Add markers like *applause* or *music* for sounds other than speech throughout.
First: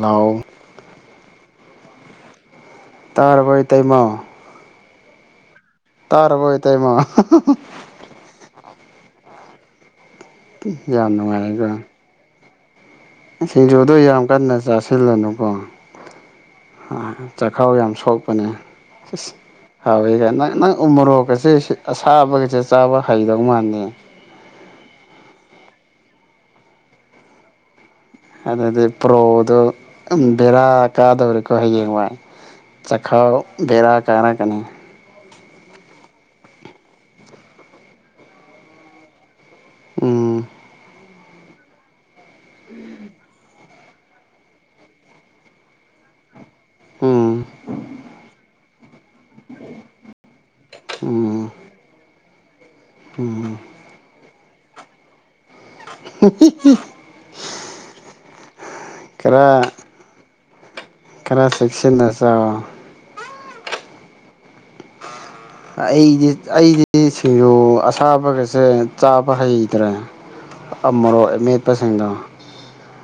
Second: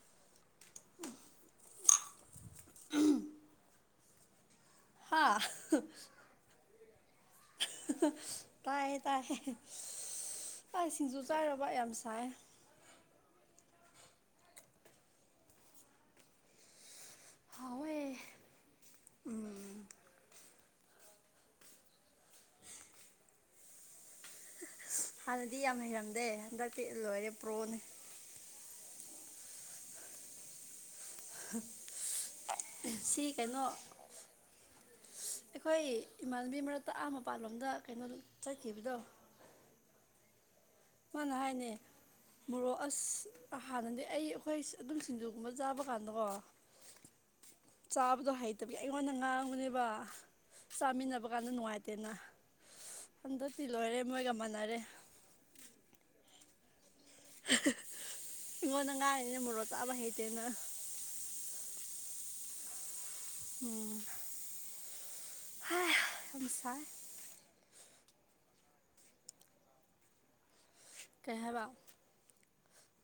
ꯅꯥꯎ ꯇꯥꯔꯕꯩ ꯏꯇꯩꯃꯥ ꯍꯥ ꯇꯥꯔꯥꯕꯣ ꯏꯇꯥꯏꯃ ꯇꯥꯏ ꯇꯥꯏ ꯌꯥꯝ ꯁꯤꯡꯖꯨ ꯆꯥꯏꯔꯕ ꯅꯨꯡꯉꯥꯏꯔꯦꯀꯣ ꯌꯥꯝ ꯁꯥꯏ ꯁꯤꯡꯖꯨꯗꯣ ꯌꯥꯝ ꯀꯟꯅ ꯆꯥꯁꯤꯜꯂꯅꯨꯀꯣ ꯣꯏ ꯆꯥꯛꯈꯥꯎ ꯌꯥꯝ ꯍꯥꯎꯋꯦ ꯁꯣꯛꯄꯅꯦꯁ ꯍꯥꯎꯋꯦ ꯀꯥꯏ ꯅꯪ ꯅꯪ ꯎꯃꯣꯔꯣꯛꯀꯁꯦ ꯑꯁꯥꯕꯒꯁꯦ ꯆꯥꯕ ꯍꯩꯗꯧ ꯃꯥꯅꯤ ꯎ ꯑꯗꯨꯗꯤ ꯌꯥꯝ ꯍꯩꯔꯝꯗꯦ ꯍꯟꯗꯛꯇꯤ ꯂꯣꯏꯔꯦ ꯄ꯭ꯔꯣꯅꯦ ꯑꯗꯨꯗꯤ ꯄ꯭ꯔꯣꯗꯣ ꯕꯦꯔꯥꯛ ꯀꯥꯗꯧꯔꯤꯀꯣ ꯍꯌꯦꯡꯋꯥꯏ ꯁꯤ ꯆꯈꯥꯎ ꯀꯩꯅꯣ ꯕꯦꯔꯥ ꯀꯥꯔꯛꯀꯅꯤ ꯑꯩꯈꯣꯏ ꯏꯃꯥꯟꯅꯕꯤ ꯃꯔꯛꯇ ꯑꯥ ꯃꯄꯥꯜꯂꯣꯝꯗ ꯀꯩꯅꯣ ꯆꯠꯈꯤꯕꯗꯣ ꯎꯝ ꯃꯥꯅ ꯍꯥꯏꯅꯦ ꯃꯣꯔꯣꯛ ꯑꯁ ꯍꯥꯟꯅꯗꯤ ꯑꯩ ꯑꯩꯈꯣꯏ ꯑꯗꯨꯝ ꯁꯤꯡꯖꯨꯒꯨꯝꯕ ꯆꯥꯕ ꯀꯥꯟꯗꯀꯣ ꯎꯝ ꯆꯥꯕꯗꯣ ꯍꯥꯏꯗꯤ ꯑꯩꯉꯣꯟꯗ ꯉꯥꯡꯉꯨꯅꯦꯕ ꯆꯥꯃꯤꯟꯅꯕ ꯀꯥꯟꯗ ꯎꯝ ꯅꯨꯡꯉꯥꯏꯇꯦꯅ ꯍꯟꯗꯛ ꯎꯝ ꯇꯤ ꯂꯣꯏꯔꯦ ꯃꯣꯏꯒ ꯃꯥꯟꯅꯔꯦ *inaudible* ꯑꯩꯉꯣꯟꯗ ꯉꯥꯏꯔꯤꯅꯤꯅ ꯃꯣꯔꯣꯛ ꯈꯔ ꯆꯥꯕ ꯍꯩꯇꯦꯅ ꯈꯔ ꯁꯤꯦꯛꯁꯤ ꯅꯁ ꯎꯝ ꯍꯥꯏ ꯑꯩꯗꯤ ꯌꯥꯝ ꯁꯥꯏ ꯑꯩꯗꯤ ꯁꯤꯁꯤꯡꯔ ꯁꯥꯕꯒꯁꯦ ꯆꯥꯕ ꯍꯩꯇ꯭ꯔꯦ ꯑꯃꯣꯔꯣꯛ ꯀꯩ ꯍꯥꯏꯕ ꯃꯦꯠꯄꯁꯤꯡꯗꯣ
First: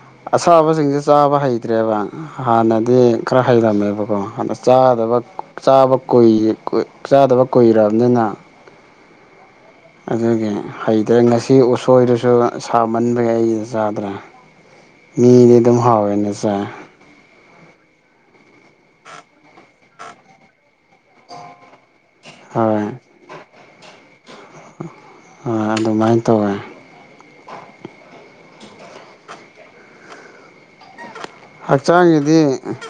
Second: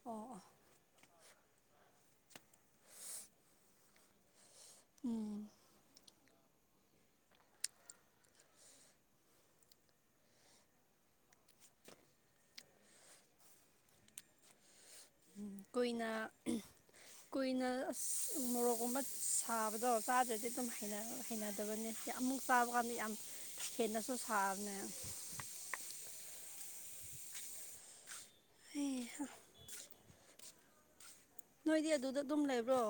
ꯑꯣ ꯑꯣ ꯑꯁꯥꯕꯁꯤꯡꯁꯦ ꯆꯥꯕ ꯍꯩꯇ꯭ꯔꯦꯕ ꯍꯥꯟꯅꯗꯤ ꯈꯔ ꯍꯩꯔꯝꯃꯦꯕꯀꯣ ꯑꯗ ꯆꯥꯗꯕ ꯎꯝ ꯆꯥꯕ ꯀꯏ ꯆꯥꯗꯕ ꯀꯨꯏꯔꯕꯅꯤꯅ ꯑꯗꯨꯒꯤ ꯍꯩꯇ꯭ꯔꯦ ꯉꯁꯤ ꯎꯁꯣꯏꯗꯨꯁꯨ ꯁꯥꯃꯟꯕꯒꯤ ꯑꯩ ꯆꯥꯗ꯭ꯔꯦ *inaudible* ꯃꯤꯗꯤ ꯑꯗꯨꯝ ꯀꯨꯏꯅ ꯍꯥꯎꯋꯦꯅ ꯆꯥꯏ ꯀꯨꯏꯅ ꯑꯁ ꯃꯣꯔꯣꯛꯀꯨꯝꯕ ꯁꯥꯕꯗꯣ ꯆꯥꯗ꯭ꯔꯗꯤ ꯑꯗꯨꯝ ꯍꯩꯅꯗꯕꯅꯤ ꯑꯃꯨꯛ ꯇꯥꯕꯃꯤ ꯌꯥꯝ ꯍꯦꯟꯅ ꯑꯣꯏ ꯑꯗꯨ ꯃꯥꯥꯏꯅ ꯇꯧꯦ ꯑꯦ ꯍꯛꯆꯥꯡꯒꯤꯗꯤ ꯑꯗꯨꯝ ꯂꯩꯕ꯭ꯔꯣ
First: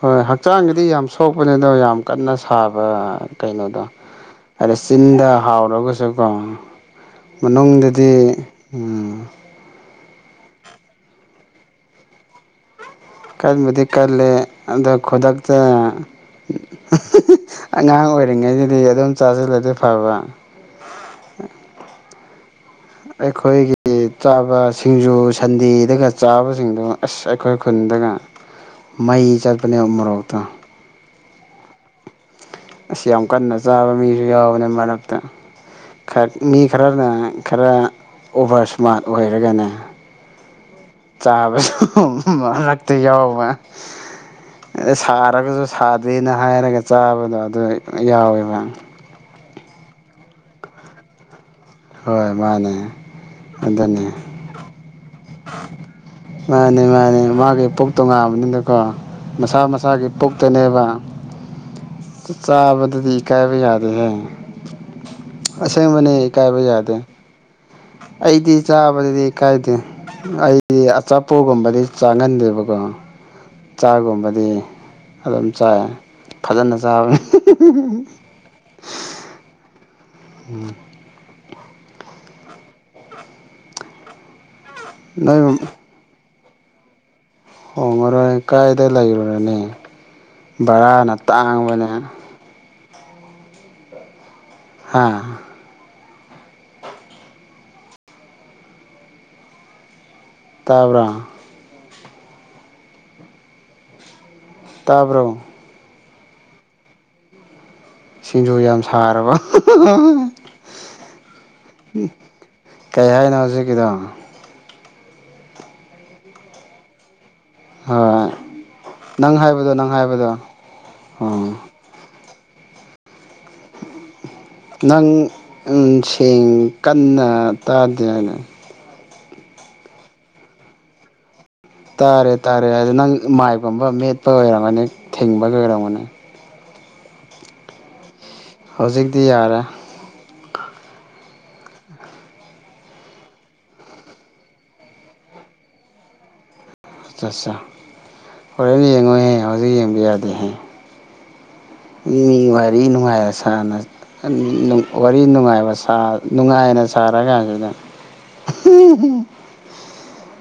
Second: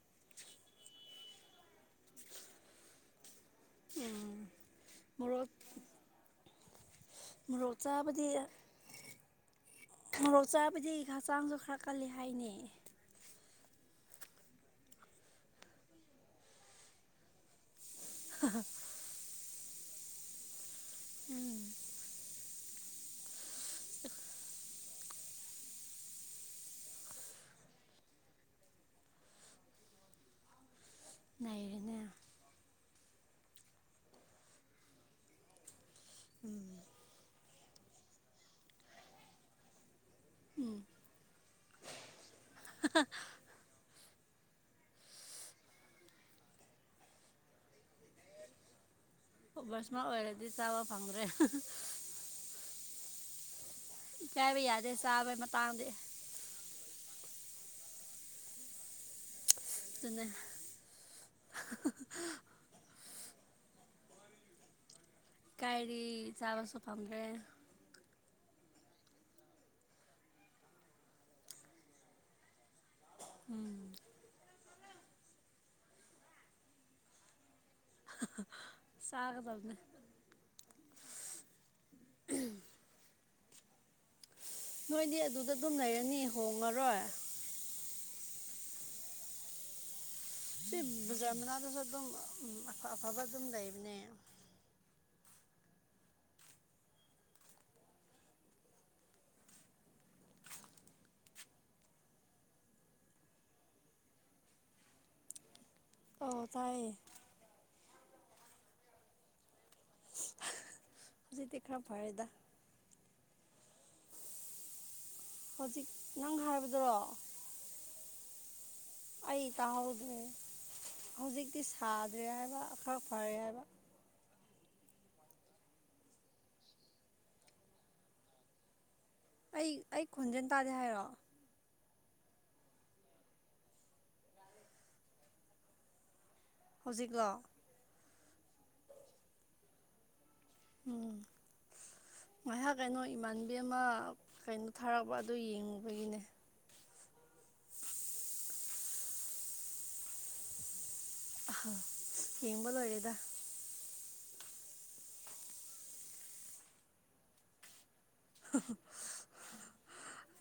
ꯍꯣꯏ ꯍꯛꯆꯥꯡꯒꯤꯗꯤ ꯌꯥꯝ ꯁꯣꯛꯄꯅꯤ ꯑꯗꯣ ꯌꯥꯝ ꯀꯟꯅ ꯁꯥꯕ ꯀꯩꯅꯣꯗꯣ ꯎꯝ ꯍꯥꯏꯗ ꯆꯤꯟꯗ ꯃꯣꯔꯣꯛ ꯍꯥꯎꯔꯒꯁꯨꯀꯣ ꯃꯣꯔꯣꯛ ꯃꯅꯨꯡꯗꯗꯤ ꯆꯥꯕꯗꯤ ꯃꯣꯔꯣꯛ ꯆꯥꯕꯗꯤ ꯍꯛꯆꯥꯡꯁꯨ ꯈꯔ ꯀꯜꯜꯂꯤ ꯍꯥꯏꯅ ꯀꯟꯕꯨꯗꯤ ꯀꯂ ꯑꯗꯣ ꯈꯨꯗꯛꯇ ꯑꯉꯥꯡ ꯑꯣꯏꯔꯤꯉꯩꯗꯗꯤ ꯑꯗꯨꯝ ꯆꯥꯁꯤꯜꯂꯗꯤ ꯐꯕ ꯑꯩꯈꯣꯏꯒꯤ ꯆꯥꯕ ꯁꯤꯡꯖꯨ ꯁꯟꯗꯤꯤꯗꯒ ꯆꯥꯕꯁꯤꯡꯗꯣ ꯑꯁ ꯑꯩꯈꯣꯏ ꯈꯨꯟ ꯑꯗꯨꯒ ꯃꯩ ꯆꯠꯄꯅꯦ ꯃꯣꯔꯣꯛꯇ ꯅꯥꯏꯅꯦ ꯑꯁꯤ ꯌꯥꯝ ꯀꯟꯅ ꯆꯥꯕ ꯃꯤꯁꯨ ꯌꯥꯎꯕꯅꯤ ꯃꯔꯛꯇ ꯃꯤ ꯈꯔꯅ ꯈꯔ ꯑꯣꯚꯔ ꯏꯁꯃꯥꯔꯠ ꯑꯣꯏꯔꯒꯅꯦ ꯆꯥꯕ ꯂꯛꯇ ꯌꯥꯎꯕ ꯑ ꯁꯥꯔꯒꯁꯨ ꯁꯥꯗꯦꯅ ꯍꯥꯏꯔꯒ ꯆꯥꯕꯗꯣ ꯑꯗꯨ ꯌꯥꯎꯋꯦꯕ ꯕꯁꯃ ꯑꯣꯏꯔꯗꯤ ꯆꯥꯕ ꯐꯪꯗ꯭ꯔꯦ ꯍꯣꯏ ꯃꯥꯅꯦ ꯀꯌꯥꯕꯩ ꯌꯥꯗꯦ ꯁꯥꯕ ꯃꯥꯅꯤ ꯃꯥꯅꯤ ꯃꯥꯒꯤ ꯄꯨꯣꯛ ꯇꯣ ꯉꯥꯕꯅꯤꯅꯀꯣ ꯃꯁꯥ ꯃꯁꯥꯒꯤ ꯑꯗꯨꯅꯦ ꯄꯨꯣꯛꯛꯇꯅꯦꯕ ꯆꯥꯕꯗꯗꯤ ꯀꯕ ꯌꯥꯗ ꯍꯥꯏ ꯀꯥꯏꯔꯤ ꯆꯥꯕꯁꯨ ꯐꯝ꯭ꯔ ꯑꯩꯗꯤ ꯆꯥꯕꯗꯗꯤ ꯀꯥꯏꯗꯦ ꯑꯩꯗꯤ ꯑꯆꯥꯄꯣꯠꯒꯨꯝꯕꯗꯤ ꯆꯥꯡꯍꯟꯗꯦꯕꯀꯣ ꯆꯥꯒꯨꯝꯕꯗꯤ ꯑꯗꯨꯝ ꯆꯥꯏ ꯐꯖꯅ ꯆꯥꯕꯅꯤ ꯁꯥꯒꯗꯅꯦ ꯎꯝ ꯅꯣꯏꯗꯤ ꯅꯣꯏ ꯑꯗꯨꯗ ꯑꯗꯨꯝ ꯂꯩꯔꯅꯤ ꯍꯣꯡꯉꯔꯣꯏ ꯍꯣꯡꯉꯔꯣꯏ ꯀꯥꯏꯗ ꯂꯩꯔꯨꯔꯅꯦ ꯁꯤ ꯕꯖꯥꯔ ꯃꯅꯥꯗꯁꯨ ꯑꯗꯨꯝ ꯑꯐ ꯑꯐꯕ ꯑꯗꯨꯝ ꯂꯩꯕꯅꯦ ꯍꯥꯥ *unintelligible* *inaudible* ꯇꯥꯕ꯭ꯔ ꯇꯥꯕ꯭ꯔꯣ ꯑꯣ ꯇꯥꯏꯌꯦ ꯁꯤꯡꯖꯨ ꯌꯥꯝ ꯁꯥꯔꯕ ꯍꯧꯖꯤꯛꯇꯤ ꯈꯔ ꯐꯔꯦꯗ ꯀꯩ ꯍꯥꯏꯅꯣ ꯍꯧꯖꯤꯛꯀꯤꯗ ꯍꯧꯖꯤꯛ ꯅꯪ ꯍꯥꯏꯕꯗꯔꯣ ꯍꯣꯏ ꯅꯪ ꯑꯩ ꯇ ꯍꯥꯏꯕꯗꯣ ꯅꯪ ꯍꯣꯗꯦ ꯍꯥꯏꯕꯗꯣ ꯑꯣ ꯍꯧꯖꯤꯛꯇꯛꯇ ꯁ ꯐꯔꯦ ꯍꯥꯏꯕꯈꯔ ꯐꯔꯦ ꯍꯥꯏꯕ ꯅꯪ ꯁꯦꯡ ꯀꯟꯅ ꯇꯥꯗꯦ ꯍꯥꯏꯅ ꯑꯩ ꯑꯩ ꯈꯣꯟꯖꯦꯜ ꯇꯥꯗꯦ ꯍꯥꯏꯔꯣ ꯇꯥꯔꯦ ꯇꯥꯔꯦ ꯍꯥꯏꯗꯤ ꯅꯪ ꯃꯥꯏꯒꯨꯝꯕ ꯃꯦꯠꯄ ꯑꯣꯏꯔꯝꯒꯅꯤ ꯊꯤꯡꯕꯒꯤ ꯑꯣꯏꯔꯝꯒꯅꯤ ꯍꯧꯖꯤꯛꯀꯣ ꯍꯧꯖꯤꯛꯇꯤ ꯌꯥꯔꯦ ꯎꯝ *unintelligible* *inaudible* ꯉꯥꯏꯍꯥꯛ ꯀꯩꯅꯣ ꯏꯃꯥꯟꯕꯤ ꯑꯃ ꯀꯩꯅꯣ ꯊꯥꯔꯛꯄ ꯑꯗꯨ ꯌꯦꯡꯉꯨꯕꯒꯤꯅꯦ ꯑ *unintelligible* *inaudible* ꯍꯣꯔꯦꯟ ꯌꯦꯡꯉꯣꯏꯍꯦ ꯍꯧꯖꯤꯛ ꯌꯦꯡꯕ ꯌꯥꯗꯦꯍꯦ ꯃꯤ ꯌꯦꯡꯕ ꯅꯨꯡꯉꯥꯏꯔꯤ ꯂꯣꯏꯔꯦꯗ ꯅꯨꯡꯉꯥꯏꯔ ꯁꯥꯔꯅ ꯋꯥꯔꯤ ꯅꯨꯡꯉꯥꯏꯕ ꯅꯨꯡꯉꯥꯏꯅ ꯁꯥꯔꯀꯥꯟꯁꯤꯗ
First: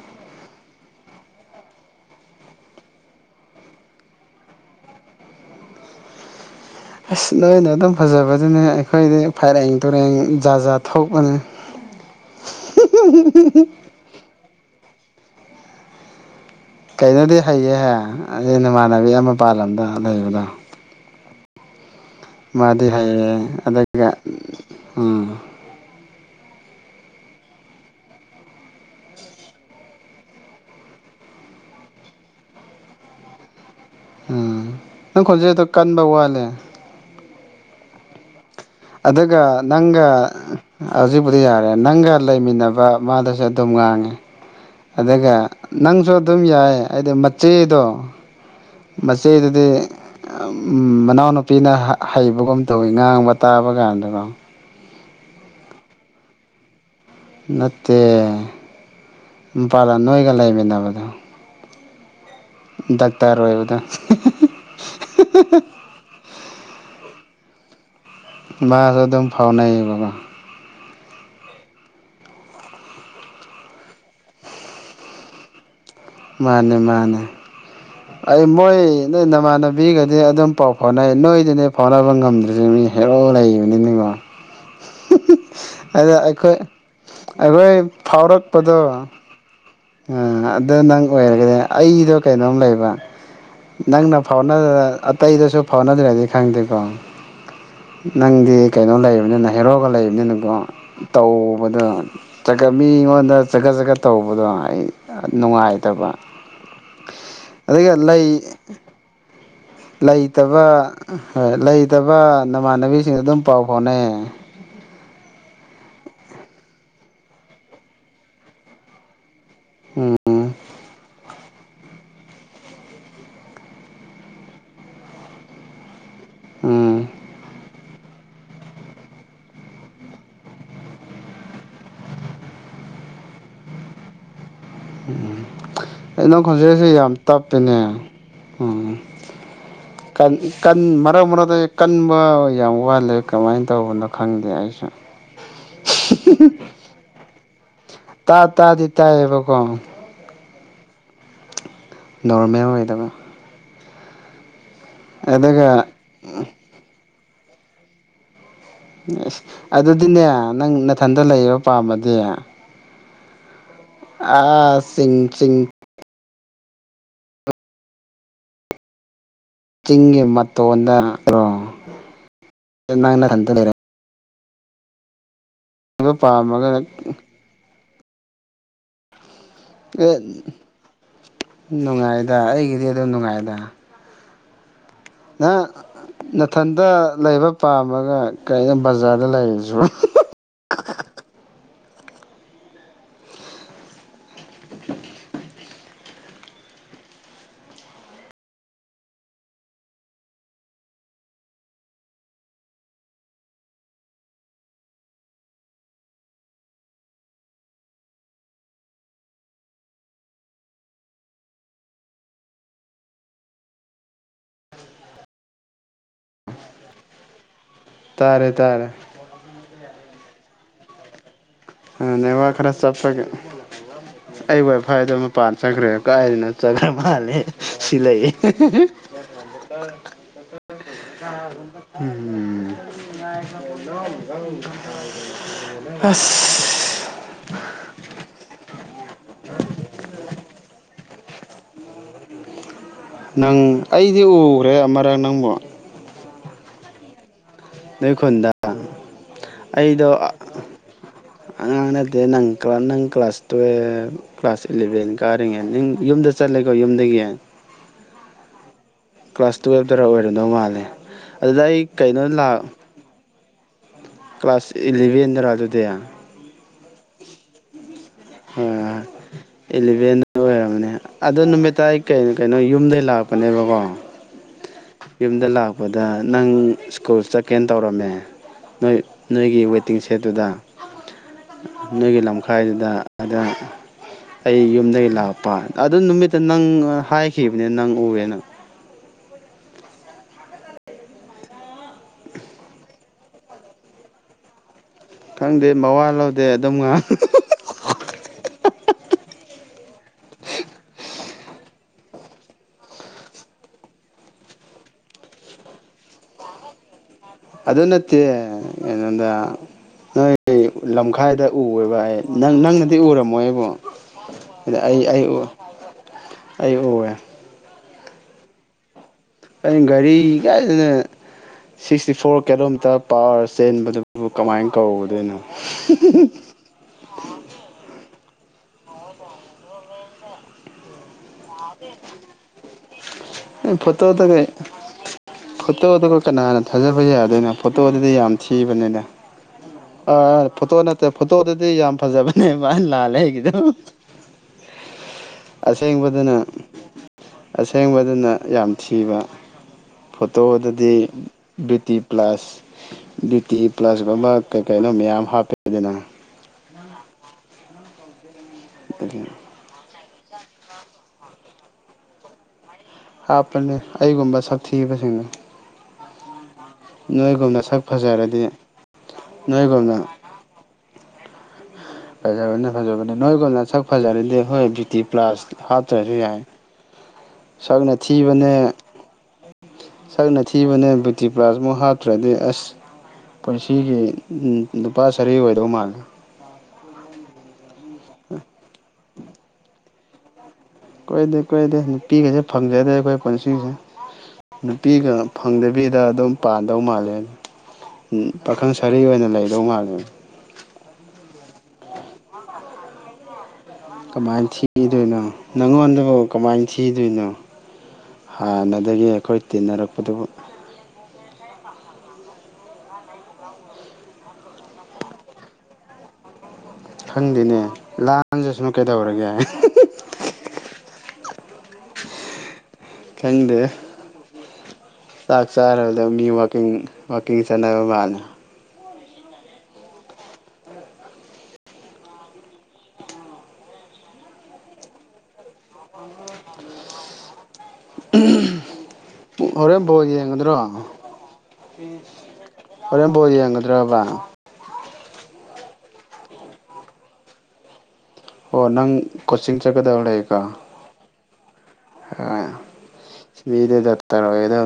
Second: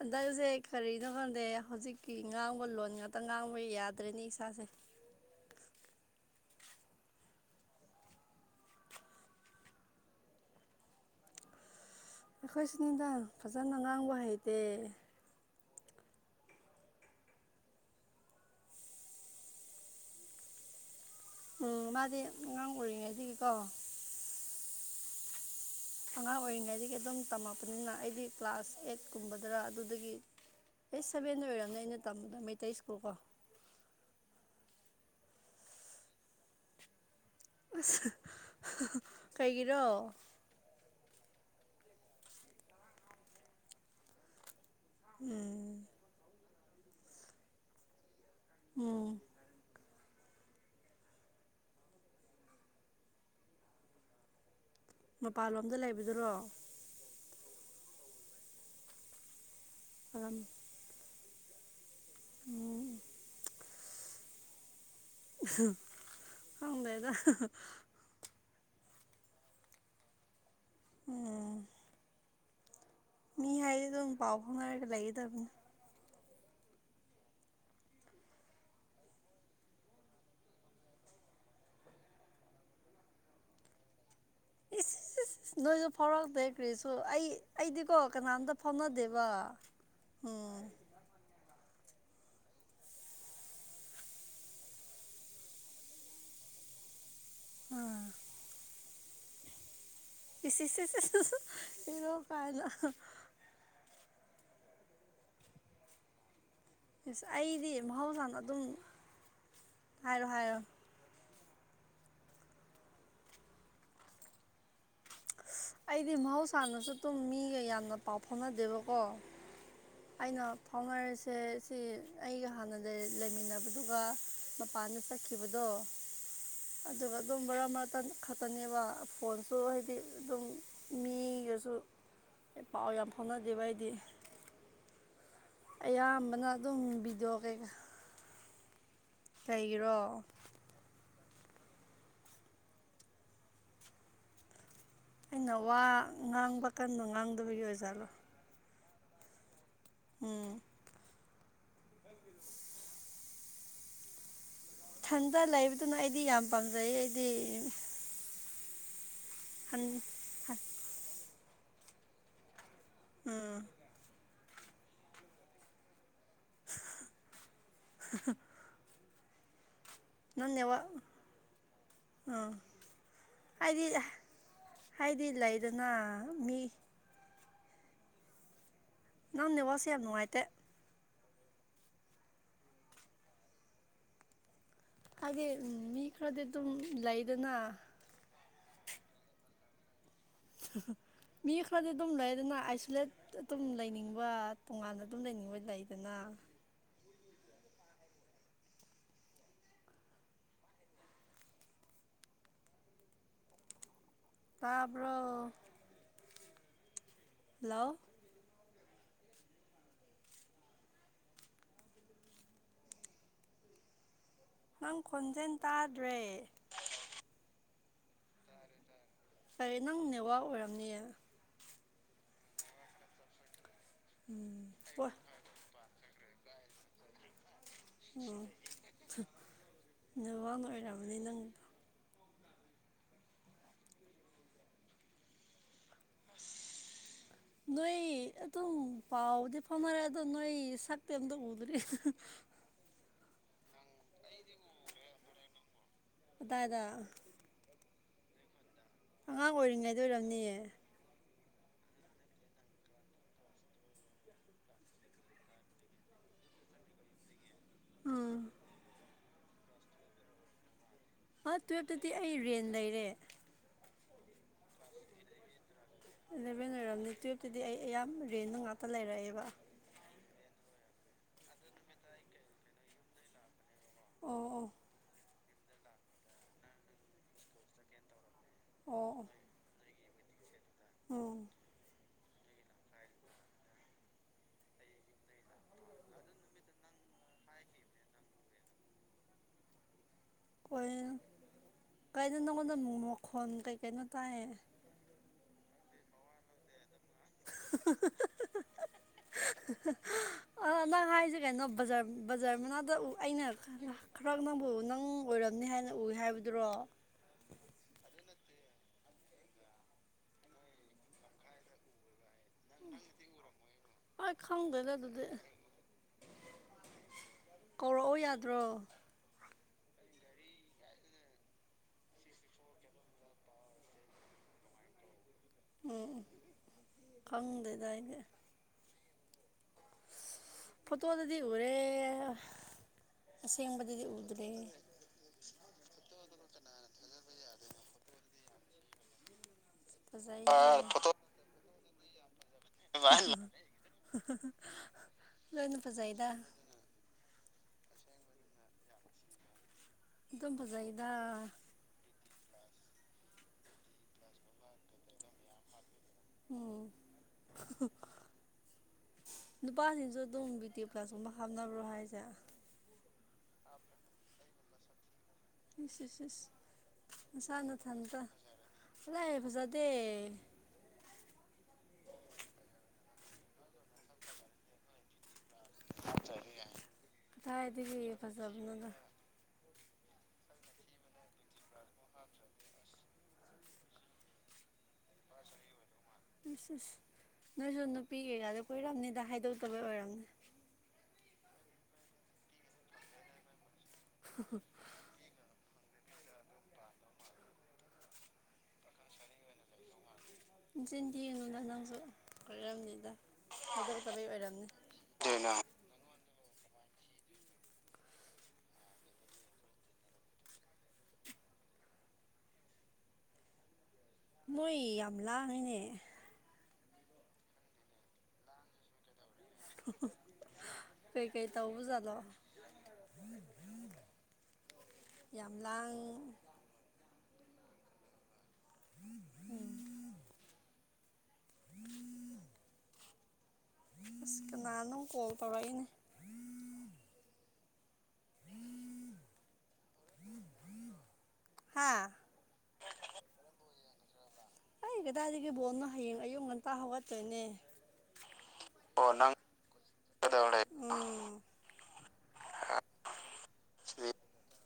ꯑꯗ ꯑꯗꯨ ꯀꯔꯤꯅꯣ ꯈꯪꯗꯦ ꯍꯧꯖꯤꯛꯀꯤ ꯉꯥꯡꯕ ꯂꯣꯟ ꯉꯥꯛꯇ ꯉꯥꯡꯕ ꯌꯥꯗ꯭ꯔꯦꯅꯤ ꯏꯁꯥꯁꯦ ꯑꯁ ꯅꯣꯏꯅ ꯑꯗꯨꯝ ꯐꯖꯕꯗꯨꯅꯦ ꯑꯩꯈꯣꯏꯗꯤ ꯐꯥꯏꯔꯦꯡ ꯇꯨꯔꯦꯡ ꯖꯥꯠ ꯖꯥꯠ ꯊꯣꯛꯄꯅꯦ ꯑꯩꯈꯣꯏ ꯁꯤꯅꯤꯗ ꯐꯖꯅ ꯉꯥꯡꯕ ꯍꯩꯇꯦ ꯀꯩꯅꯣꯗꯤ ꯍꯩꯌꯦꯍꯦ ꯑꯩ ꯅꯃꯥꯟꯅꯕꯤ ꯑꯃ ꯄꯥꯜꯂꯝꯗꯣ ꯂꯩꯕꯗꯣ ꯎꯝ *unintelligible* *inaudible* ꯃꯥꯗꯤ ꯍꯥꯏꯌꯦꯑ ꯑꯣꯏꯔꯤꯉꯩꯗꯒꯤꯀꯣ ꯑꯗꯨꯒ ꯎꯝ ꯑꯉꯥꯡ ꯑꯣꯏꯔꯤꯉꯩꯗꯒꯤ ꯑꯗꯨꯝ ꯇꯝꯃꯛꯄꯅꯤꯅ ꯑꯩꯗꯤ ꯀ꯭ꯂꯥꯁ ꯑꯦꯠꯀꯨꯝꯕꯗꯔ ꯑꯗꯨꯗꯒꯤ ꯑꯩꯠ ꯁꯚꯦꯟꯗ ꯑꯣꯏꯔꯕꯅꯦ ꯑꯩꯅ ꯇꯝꯕꯗ ꯃꯩꯇꯩ ꯁ꯭ꯀꯨꯜ ꯀꯣ ꯎꯝ ꯅꯪ ꯈꯣꯟꯖꯦꯗꯣ ꯀꯟꯕ ꯋꯥꯠꯂꯦ ꯁ *unintelligible* *inaudible* ꯑꯗꯨꯒ ꯅꯪ ꯍꯧꯖꯤꯛꯄꯨꯗꯤ ꯌꯥꯔꯦ ꯅꯪꯒ ꯂꯩꯃꯤꯟꯅꯕ ꯃꯥꯗꯨꯁꯨ ꯑꯗꯨꯝ ꯉꯥꯡꯉꯦ ꯑꯗꯨꯒ ꯎꯝ ꯅꯪꯁꯨ ꯑꯗꯨꯝ ꯌꯥꯏ ꯍꯥꯏꯗꯤ ꯃꯆꯦꯗꯣ ꯎꯝ ꯃꯆ‌ꯦꯗꯗꯤ ꯑ ꯎꯝ ꯃꯅꯥꯎꯅꯨꯄꯤꯅ ꯍꯩꯕꯒꯨꯝ ꯇꯧꯋꯤ ꯉꯥꯡꯕ ꯇꯥꯕ ꯀꯥꯟꯗꯀꯣ ꯃꯄꯥꯟꯂꯣꯝꯗ ꯂꯩꯕꯗꯨꯔꯣ ꯅꯠꯇꯦ ꯎꯝ ꯄꯂꯥ ꯃꯔꯝ ꯅꯣꯏꯒ ꯂꯩꯃꯤꯟꯅꯕꯗ‌ꯣ ꯗꯥꯛꯇꯔ ꯑꯣꯏꯕꯗ‌ꯣ *unintelligible* ꯈꯪꯗꯦꯗ ꯃꯥꯁꯨ ꯑꯗꯨꯝ ꯐꯥꯎꯅꯩꯌꯦꯕꯀ‌ꯣ ꯑ ꯃꯤ ꯍꯥꯏꯗꯤ ꯑꯗꯨꯝ ꯄꯥꯎ ꯐꯥꯎꯅꯔꯒ ꯂꯩꯒꯗꯕꯅꯤ ꯃꯥꯅꯦ ꯃꯥꯅꯦ ꯑꯩ ꯃꯣꯏ ꯅꯣꯏ ꯅꯃꯥꯟꯅꯕꯤꯒꯗꯤ ꯑꯗꯨꯝ ꯄꯥꯎ ꯐꯥꯎꯅꯩ ꯅꯣꯏꯗꯤꯅꯦ ꯐꯥꯎꯅꯕ ꯉꯝꯗ꯭ꯔꯤꯁ‌ꯦ ꯃꯤ ꯍꯦꯔ‌ꯣ ꯂꯩꯕꯅꯤꯅ‌ꯦꯉ‌ꯣ ꯏꯁ *unintelligible* ꯅꯣꯏꯁꯨ ꯐꯥꯎꯔꯛꯇꯦ ꯑꯩꯈꯣꯏ ꯀ꯭ꯔꯤꯁꯨ ꯑꯩ ꯑꯩꯈꯣꯏ ꯑꯩꯗꯤꯀꯣ ꯀꯅꯥꯝꯇ ꯐꯥꯎꯅꯗꯦꯕ ꯑꯥ ꯎꯝ ꯑꯗ ꯅꯪ ꯑꯣꯏꯈꯔ‌ꯦ ꯑꯩꯗꯣ ꯀꯩꯅꯣꯝ ꯂꯩꯕ ꯅꯪꯅ ꯐꯥꯎꯅ ꯑꯥ ꯑꯇꯩꯗꯁꯨ ꯐꯥꯎꯅꯗ꯭ꯔꯗꯤ ꯈꯪꯗ‌ꯦꯀꯣ ꯅꯪꯗꯤ ꯀꯩꯅꯣ ꯂꯩꯕꯅꯤꯅ ꯍꯦꯔꯣꯒ ꯂꯩ ꯑꯗꯨꯅꯀꯣ ꯏꯁ ꯏꯁ ꯏꯁ ꯏꯁ ꯇꯧꯕꯗ ꯍꯦꯔꯣ ꯀꯥꯏꯅ ꯆꯒꯠ ꯃꯤꯉꯣꯟꯗ ꯆꯒꯠ ꯆꯒꯠ ꯇꯧꯕꯗꯣ ꯑꯩ ꯑ ꯅꯨꯡꯉꯥꯏꯇꯕ ꯑꯦꯁ ꯑꯩꯗꯤ ꯑꯗꯨꯒ ꯃꯍꯧꯁꯥꯅ ꯂꯩ ꯑꯗꯨꯝ ꯍꯥꯏꯔꯣ ꯍꯥꯏꯔꯣ ꯂꯩꯇꯕ ꯑ ꯍꯣꯏ ꯂꯩꯇꯕ ꯅꯃꯥꯟꯅꯕꯤꯁꯤꯡ ꯑꯗꯨꯝ ꯄꯥꯎ ꯐꯥꯎꯅꯩꯌꯦ ꯑꯩꯗꯤ ꯃꯍꯧꯁꯥꯅꯁꯨ ꯑꯗꯨꯝ ꯃꯤꯒ ꯌꯥꯝꯅ ꯄꯥꯎ ꯐꯥꯎꯅꯗꯦꯕꯀꯣ ꯑꯩꯅ ꯎꯝ ꯐꯥꯎꯅꯔꯤꯁ ꯁꯦ ꯁꯤ ꯑꯩꯒ ꯍꯥꯟꯅ ꯂꯩ ꯂꯩꯃꯤꯟꯅꯕꯗꯨꯒ ꯃꯄꯥꯟꯗ ꯆꯠꯈꯤꯕꯗꯣ ꯎꯝ ꯑꯗꯨꯒ ꯑꯗꯨꯝ ꯃꯔꯛ ꯃꯔꯛꯇ ꯈꯛꯇꯅꯦꯕ ꯐꯣꯟꯁꯨ ꯍꯥꯏꯗꯤ ꯑꯗꯨꯝ ꯃꯤꯒꯁꯨ ꯄꯥꯎ ꯌꯥꯝ ꯐꯥꯎꯅꯗꯦꯕ ꯑꯩꯗꯤ ꯑ ꯅꯪ ꯑꯌꯥꯝꯕꯅ ꯑꯗꯨꯝ ꯈꯣꯟꯖ‌ꯦꯜꯁꯦ ꯌꯥꯝ ꯚꯤꯗꯤꯑꯣ ꯀꯩꯀꯥ ꯇꯞꯄꯤꯅꯦ ꯎꯝ ꯀꯩꯒꯤꯔꯣ ꯀꯟ ꯀꯟ ꯃꯔꯛ ꯃꯔꯛ ꯇ ꯀꯟꯕ ꯌꯥꯝ ꯋꯥꯠꯂꯦ ꯀꯃꯥꯏꯅ ꯇꯧꯕꯅꯣ ꯈꯪꯗꯦ ꯑꯩꯁꯨ ꯑꯩꯅ ꯋꯥ ꯉꯥꯡꯕ ꯀꯟꯅ ꯉꯥꯡꯗꯕꯒꯤ ꯑꯣꯏꯖꯥꯠꯂꯣ ꯇꯥ ꯇꯥꯗꯤ ꯇꯥꯏꯌꯦꯕꯀꯣ ꯎꯝ ꯅ‌ꯣꯔꯃ‌ꯦꯜ ꯑꯣꯏꯗꯕ ꯊꯟꯗ ꯑꯗꯨꯒ ꯂꯩꯕꯗꯨꯅ ꯑꯩꯗꯤ ꯌꯥꯝ ꯄꯥꯝꯖꯩ ꯑꯩꯗꯤ ꯑꯁ ꯍꯟ ꯑꯗꯨꯗꯤꯅꯦ ꯅꯪ ꯅꯊꯟꯗ ꯂꯩꯕ ꯄꯥꯝꯃꯗꯤ ꯎꯝ ꯑꯥ ꯁꯤꯡ ꯆꯤꯡ *unintelligible* ꯆꯤꯡꯒꯤ ꯅꯪ ꯅꯦꯠꯋꯥꯛ ꯃꯇꯣꯟꯗ *unintelligible* ꯀ‌ꯣ ꯎꯝ ꯅꯪ *inaudible* ꯅꯊꯟ ꯂꯩ ꯍꯥꯏꯗꯤ ꯍꯥꯏꯗꯤ ꯂꯩ ꯗꯣ ꯄꯥꯝꯃꯒ ꯅꯪ ꯅ‌ꯦꯠꯋꯥꯛꯁ‌ꯦ ꯌꯥꯝ ꯅꯨꯡꯉꯥꯏꯇꯦ ꯅꯨꯡꯉꯥꯏꯗ ꯑꯩꯒꯤꯗꯤ ꯑꯗꯨꯝ ꯅꯨꯡꯉꯥꯏꯗ ꯍꯥꯏꯗꯤ ꯅꯪ ꯑ ꯃꯤ ꯈꯔꯗꯤ ꯑꯗꯨꯝ ꯅꯥꯊꯟꯗ ꯂꯩꯕ ꯂꯩꯗꯅ ꯄꯥꯝꯃꯒ ꯀꯩꯅ‌ꯣ ꯕꯖꯥꯔꯗ ꯂꯩꯔꯤꯁꯤꯕꯨ *inaudible* ꯃꯤ ꯈꯔꯗꯤ ꯑꯗꯨꯝ ꯂꯩꯗꯅ ꯑꯥꯏꯁꯣꯂꯦꯠ ꯑꯗꯨꯝ ꯂꯩꯅꯤꯡꯕ ꯇꯣꯉꯥꯟꯅ ꯑꯗꯨꯝ ꯂꯩꯅꯤꯡꯕ ꯂꯩꯗꯅ ꯇꯥꯕꯔ‌ꯣ ꯍꯜꯂꯣ ꯅꯪ ꯈꯣꯟꯖꯦꯜ ꯇꯥꯗ꯭ꯔꯦ ꯇꯥꯔꯦ ꯇꯥꯔꯦ ꯀꯔꯦ ꯅꯪ ꯅꯦꯋꯥꯛ ꯑꯣꯏꯔꯝꯅꯤꯌꯦ ꯅꯦꯠꯋꯥꯛ ꯈꯔ ꯆꯠꯄꯒꯦ ꯑꯩ ꯋꯥꯏꯐꯥꯏꯗ ꯍꯣꯏ ꯃꯄꯥꯟ ꯆꯈ꯭ꯔꯦꯕ ꯀꯥꯏꯅ ꯆꯒꯥ꯭ꯔ ꯃꯥꯂꯦ ꯁꯤꯂꯏ ꯎꯝ ꯑꯗꯨꯅꯤ ꯅꯪ ꯎꯝꯝ ꯑ ꯅꯣꯏ ꯑꯗꯨꯝ ꯄꯥꯎꯗꯤ ꯐꯝꯅꯔꯦ ꯑꯗꯣ ꯅꯣꯏ ꯁꯛꯇꯤ ꯑꯝꯇ ꯎꯗ꯭ꯔꯤ ꯅꯪ ꯑꯩꯗꯤ ꯎꯈ꯭ꯔꯦ ꯑꯃꯔꯛ ꯅꯪꯕꯨ ꯑꯗꯥꯥꯏꯗ ꯅꯣꯏ ꯈꯨꯟꯗ ꯑꯉꯥꯡ ꯑꯣꯏꯔꯤꯉꯩꯗ ꯑꯩꯗꯣ ꯑꯣꯏꯝꯅꯤꯌꯦ ꯑꯉꯥꯡ ꯅꯠꯇꯦ ꯅꯪ ꯅꯪ ꯀ꯭ꯂꯥꯁ ꯇꯨꯌꯦꯜꯐ ꯀ꯭ꯂꯥꯁ ꯏꯂꯦꯚꯦꯟ ꯀꯥꯔꯤꯉꯩ ꯅꯪ ꯌꯨꯝꯗ ꯆꯠ ꯆꯠꯂꯦꯀꯣ ꯌꯨꯝꯗꯒꯤ ꯎꯝ ꯀ꯭ꯂꯥꯁ ꯇꯨꯌꯦꯜꯞꯇꯔ ꯑꯣꯏꯔꯝꯗꯧ ꯃꯥꯜꯂꯦ ꯑ ꯑꯗꯨꯗ ꯑꯩ ꯇꯨꯌꯦꯜꯞꯇꯗꯤ ꯀꯩꯅꯣ ꯑꯩ ꯂꯥꯛ ꯔꯦꯟ ꯂꯩꯔꯦ ꯀ꯭ꯂꯥꯁ ꯏꯂꯤꯚꯟ ꯔ ꯑꯗꯨꯗ ꯏꯂꯚꯦꯟ ꯂꯩꯔꯝꯅꯤ ꯇꯨꯌꯦꯜꯞꯇꯗꯤ ꯑꯩ ꯑꯌꯥꯝ ꯔꯦꯟꯗ ꯉꯥꯛꯇ ꯂꯩꯔꯛꯑꯦꯕ ꯑꯣꯏꯔꯕꯅꯤ ꯑꯗꯣ ꯅꯨꯃꯤꯠ ꯇ ꯑꯩ ꯀꯩꯅꯣ ꯀꯩꯅꯣ ꯌꯨꯝꯗꯒꯤꯩ ꯂꯥꯛꯄꯅꯦꯕꯀꯣ ꯑꯣ ꯑꯣ ꯌꯨꯝꯗ ꯂꯥꯛꯄꯗ ꯅꯪ ꯁ꯭ꯀꯨꯜ ꯆꯠꯀꯦꯅ ꯇꯧꯔꯝꯃꯦ ꯅꯣꯏ ꯑꯣ ꯅꯣꯏꯒꯤ ꯋ ꯃꯤ ꯇꯤꯡ ꯁꯦꯠꯇꯨꯗ ꯎꯝ ꯅꯣꯏꯒꯤ ꯂꯝꯈꯥꯏꯗꯨꯗ ꯑꯗꯨꯗ ꯑꯩ ꯌꯨꯝꯗꯒꯤ ꯂꯥꯛꯄ ꯑꯗꯨ ꯅꯨꯃꯤꯠꯇ ꯅꯪ ꯍꯥꯏꯈꯤꯕꯅꯤ ꯅꯪ ꯎꯔꯦ ꯅꯪ ꯀ ꯀꯩꯅꯣ ꯅꯪꯉꯣꯟꯗꯅꯨꯡ ꯃꯈꯣꯟ ꯀꯩꯀꯩꯅꯣ ꯇꯥꯏꯌꯦ ꯈꯪꯗꯦ ꯃꯋꯥ ꯂꯧꯗꯦ ꯑꯗꯨꯝ ꯉ ꯑ ꯅꯪ ꯍꯥꯏꯁꯦ ꯀꯩꯅꯣ ꯕꯥꯔ ꯕꯖꯥꯔ ꯃꯅꯥꯗ ꯑꯩꯅ ꯈꯔ ꯅꯪꯕꯨ ꯅꯪ ꯑꯣꯏꯔꯝꯅꯤ ꯍꯥꯏꯅ ꯎꯏ ꯍꯥꯏꯕ ꯭ꯔꯣ ꯑꯗꯨ ꯅꯠꯇꯦ ꯀꯩꯅꯣꯗ ꯅꯣꯏ ꯂꯝꯈꯥꯏꯗ ꯎꯦꯕ ꯑꯩ ꯅꯪ ꯅꯪꯅꯗꯤ ꯎꯔꯝꯃꯣ ꯑꯩꯕꯨꯣ ꯑꯩ ꯑꯗ ꯈꯪꯗꯦꯗ ꯑꯩ ꯑꯩ ꯑꯗꯨꯗꯤ ꯎ ꯑꯩ ꯎꯋꯦ ꯀꯧꯔꯛꯑꯣ ꯌꯥꯗ꯭ꯔꯣ ꯑꯩꯅ ꯒꯥꯔꯤ ꯀꯥꯏꯗꯅ ꯁꯤꯛꯁꯇꯤ ꯐꯣꯔ ꯀꯤꯂꯣꯃꯤꯇꯔ ꯄꯋꯥꯔ ꯆꯦꯟꯕꯗꯨꯕꯨ ꯀꯃꯥꯏꯅ ꯀꯧꯗꯣꯏꯅꯣ ꯎꯝ ꯎꯝ ꯈꯪꯗꯦꯗꯥꯏꯗꯤ ꯐꯠꯇꯣ ꯑꯗꯨ ꯑꯁꯦꯡꯕꯗꯗꯤ ꯐꯠꯇ ꯀ ꯎꯗ꯭ꯔꯦ ꯀꯥꯏ ꯐꯠꯇ ꯀ ꯀ ꯀꯅꯥ ꯍꯅ ꯊꯥꯖꯕ ꯌꯥꯗꯣꯏꯅꯣ ꯐꯣꯇꯣ ꯑꯗꯨꯗꯤ ꯌꯥꯝ ꯊꯤꯕꯅꯤꯅ ꯑ ꯐꯖꯩ ꯐꯣꯇꯣ ꯅꯠꯇꯦ ꯐꯣꯇꯣꯗꯗꯤ ꯌꯥꯝ ꯐꯖꯕ ꯅ ꯃꯥ ꯂꯥꯜꯂꯦ ꯑꯩꯒꯤꯗꯣ ꯂꯣꯏꯅ ꯐꯖꯩꯗ ꯑꯁꯦꯡꯕꯗꯨꯅ ꯑꯁꯦꯡꯕꯗꯨꯅ ꯌꯥꯝ ꯊꯤꯕ ꯐꯣꯇꯣ ꯑꯗꯨꯝ ꯑꯗꯨꯗꯤ ꯐꯖꯩꯗ ꯕ꯭ꯌꯨꯇꯤ ꯄ꯭ꯂꯁ ꯕꯤꯌ ꯇꯤ ꯄ꯭ꯂꯁꯀꯨꯝꯕ ꯀꯩ ꯀꯩꯅꯣ ꯃꯌꯥꯝ ꯍꯥꯞꯄꯦ ꯑꯗꯨꯅ ꯎꯝ ꯑꯗꯒꯤ ꯑꯗꯨꯄꯥꯁꯨ ꯑꯗꯨꯝ ꯕꯤ ꯇꯤ ꯄ꯭ꯂꯥꯁꯀꯨꯝꯕ ꯍꯥꯞꯅꯕ꯭ꯔꯣ ꯍꯥꯏꯁꯦ ꯍꯥꯞꯄꯅꯦ ꯑꯩꯒꯨꯝꯕ ꯁꯥꯛꯊꯤꯕꯁꯤꯡꯅ ꯑꯦꯁ ꯑꯦꯁ ꯑꯦꯁ ꯃꯁꯥꯅ ꯁꯛ ꯊꯇ ꯐꯖꯔꯗꯤ ꯍ ꯐꯖꯥꯗꯤꯦ ꯅꯣꯏꯒꯨꯝꯅ ꯐꯖꯕꯅꯦ ꯐꯖꯕꯅꯦ ꯅꯣꯏꯒꯅ ꯁꯛ ꯐꯖꯔꯗꯤ ꯍꯣꯏ ꯕꯌꯨꯇꯤ ꯄ꯭ꯂꯥꯁ ꯍꯥꯞꯇ꯭ꯔꯁꯨ ꯌꯥꯏ ꯁꯛꯅ ꯀꯗꯥꯏꯗꯒꯤ ꯊꯤꯕꯅꯦ ꯐꯖꯕꯅꯣꯗ ꯁꯛꯅ ꯊꯤꯕꯅꯦ ꯕꯕꯨꯇꯤꯄ꯭ꯔꯖꯃꯨꯛ ꯍꯥꯠꯇ꯭ꯔꯗꯤ ꯑꯁ ꯄꯨꯟꯁꯤꯒꯤ ꯅꯨꯄꯥ ꯁꯔꯤ ꯑꯣꯏꯗꯧ ꯃꯥꯜꯂꯦ ꯑꯁ ꯑꯁ ꯅꯣꯏꯁꯨ ꯅꯨꯄꯤ ꯀꯩꯀꯥꯗ ꯀꯨꯏꯔꯝꯅꯤꯗ ꯍꯥꯏꯗꯣꯛꯇꯕꯩ ꯑꯣꯏꯔꯝꯅꯦ ꯀꯣꯏꯗꯦ ꯀꯣꯏꯗꯦ ꯅꯨꯄꯤꯒꯁꯦ ꯐꯪꯖꯗꯦ ꯑꯩꯈꯣꯏ ꯄꯨꯟꯁꯤꯁꯦ ꯅꯨꯄꯤꯒ ꯐꯪꯗ ꯅꯨꯕꯤꯗ ꯑꯗꯨꯝ ꯄꯥꯟꯗꯧ ꯃꯥꯜꯂꯦ ꯄꯥꯈꯪ ꯁꯔꯤ ꯑꯣꯏꯅ ꯂꯩꯗꯧ ꯃꯥꯜꯂꯦ ꯏꯟꯆꯤꯟꯗꯤ ꯌꯦꯡꯉꯨꯗ ꯅꯪꯁꯨ ꯈꯣꯏꯕꯅꯤꯗ ꯀꯃꯥꯏꯅ ꯊꯤꯗꯣꯏꯅꯣ ꯅꯪꯉꯣꯟꯗꯕꯨ ꯀꯃꯥꯏꯅ ꯊꯤꯗꯣꯏꯅꯣ ꯍꯥꯟꯅꯗꯒꯤ ꯑꯩꯈꯣꯏ ꯇꯤꯟꯅꯔꯛꯄꯗꯨꯕꯨ ꯃꯣꯏ ꯌꯥꯝ ꯂꯅꯦ ꯈꯪꯗꯦꯅꯦ ꯂꯥꯟꯖꯁꯅꯨ ꯀꯩꯗꯧꯔꯒꯦ ꯀꯩ ꯀꯩ ꯇꯥꯎꯕꯨꯖꯂ ꯈꯪꯗꯦ ꯆꯥꯛ ꯆꯥꯔꯕꯗ ꯃꯤ ꯋꯥꯀꯤꯡ ꯋꯥꯋꯀꯤꯡ ꯆꯥꯟꯅꯕ ꯃꯥꯜꯂ ꯑꯁ ꯀꯅꯥꯅꯣꯪ ꯀꯣꯜ ꯇꯧꯔꯛꯏꯅꯦ ꯍꯣꯔꯦꯟ ꯕꯣ ꯌꯦꯡꯒꯗ꯭ꯔꯣ ꯍꯥ ꯑꯣꯔꯝ ꯄꯣꯗꯤꯉꯗ꯭ꯔꯕꯅ ꯑꯩ ꯀꯗꯥꯏꯗꯒꯤ ꯕꯣꯜꯅꯣ ꯍꯌꯦꯡ ꯑꯌꯨꯛ ꯉꯟꯇꯥ ꯍꯧꯒꯠꯇꯣꯏꯅꯦ ꯑꯣ ꯅꯪ ꯀꯣꯆꯤꯡ ꯆꯠꯀꯗꯕ ꯂꯩꯀꯣ ꯎꯝ ꯑꯗ ꯆꯇꯥꯔ ꯑꯣꯏꯗ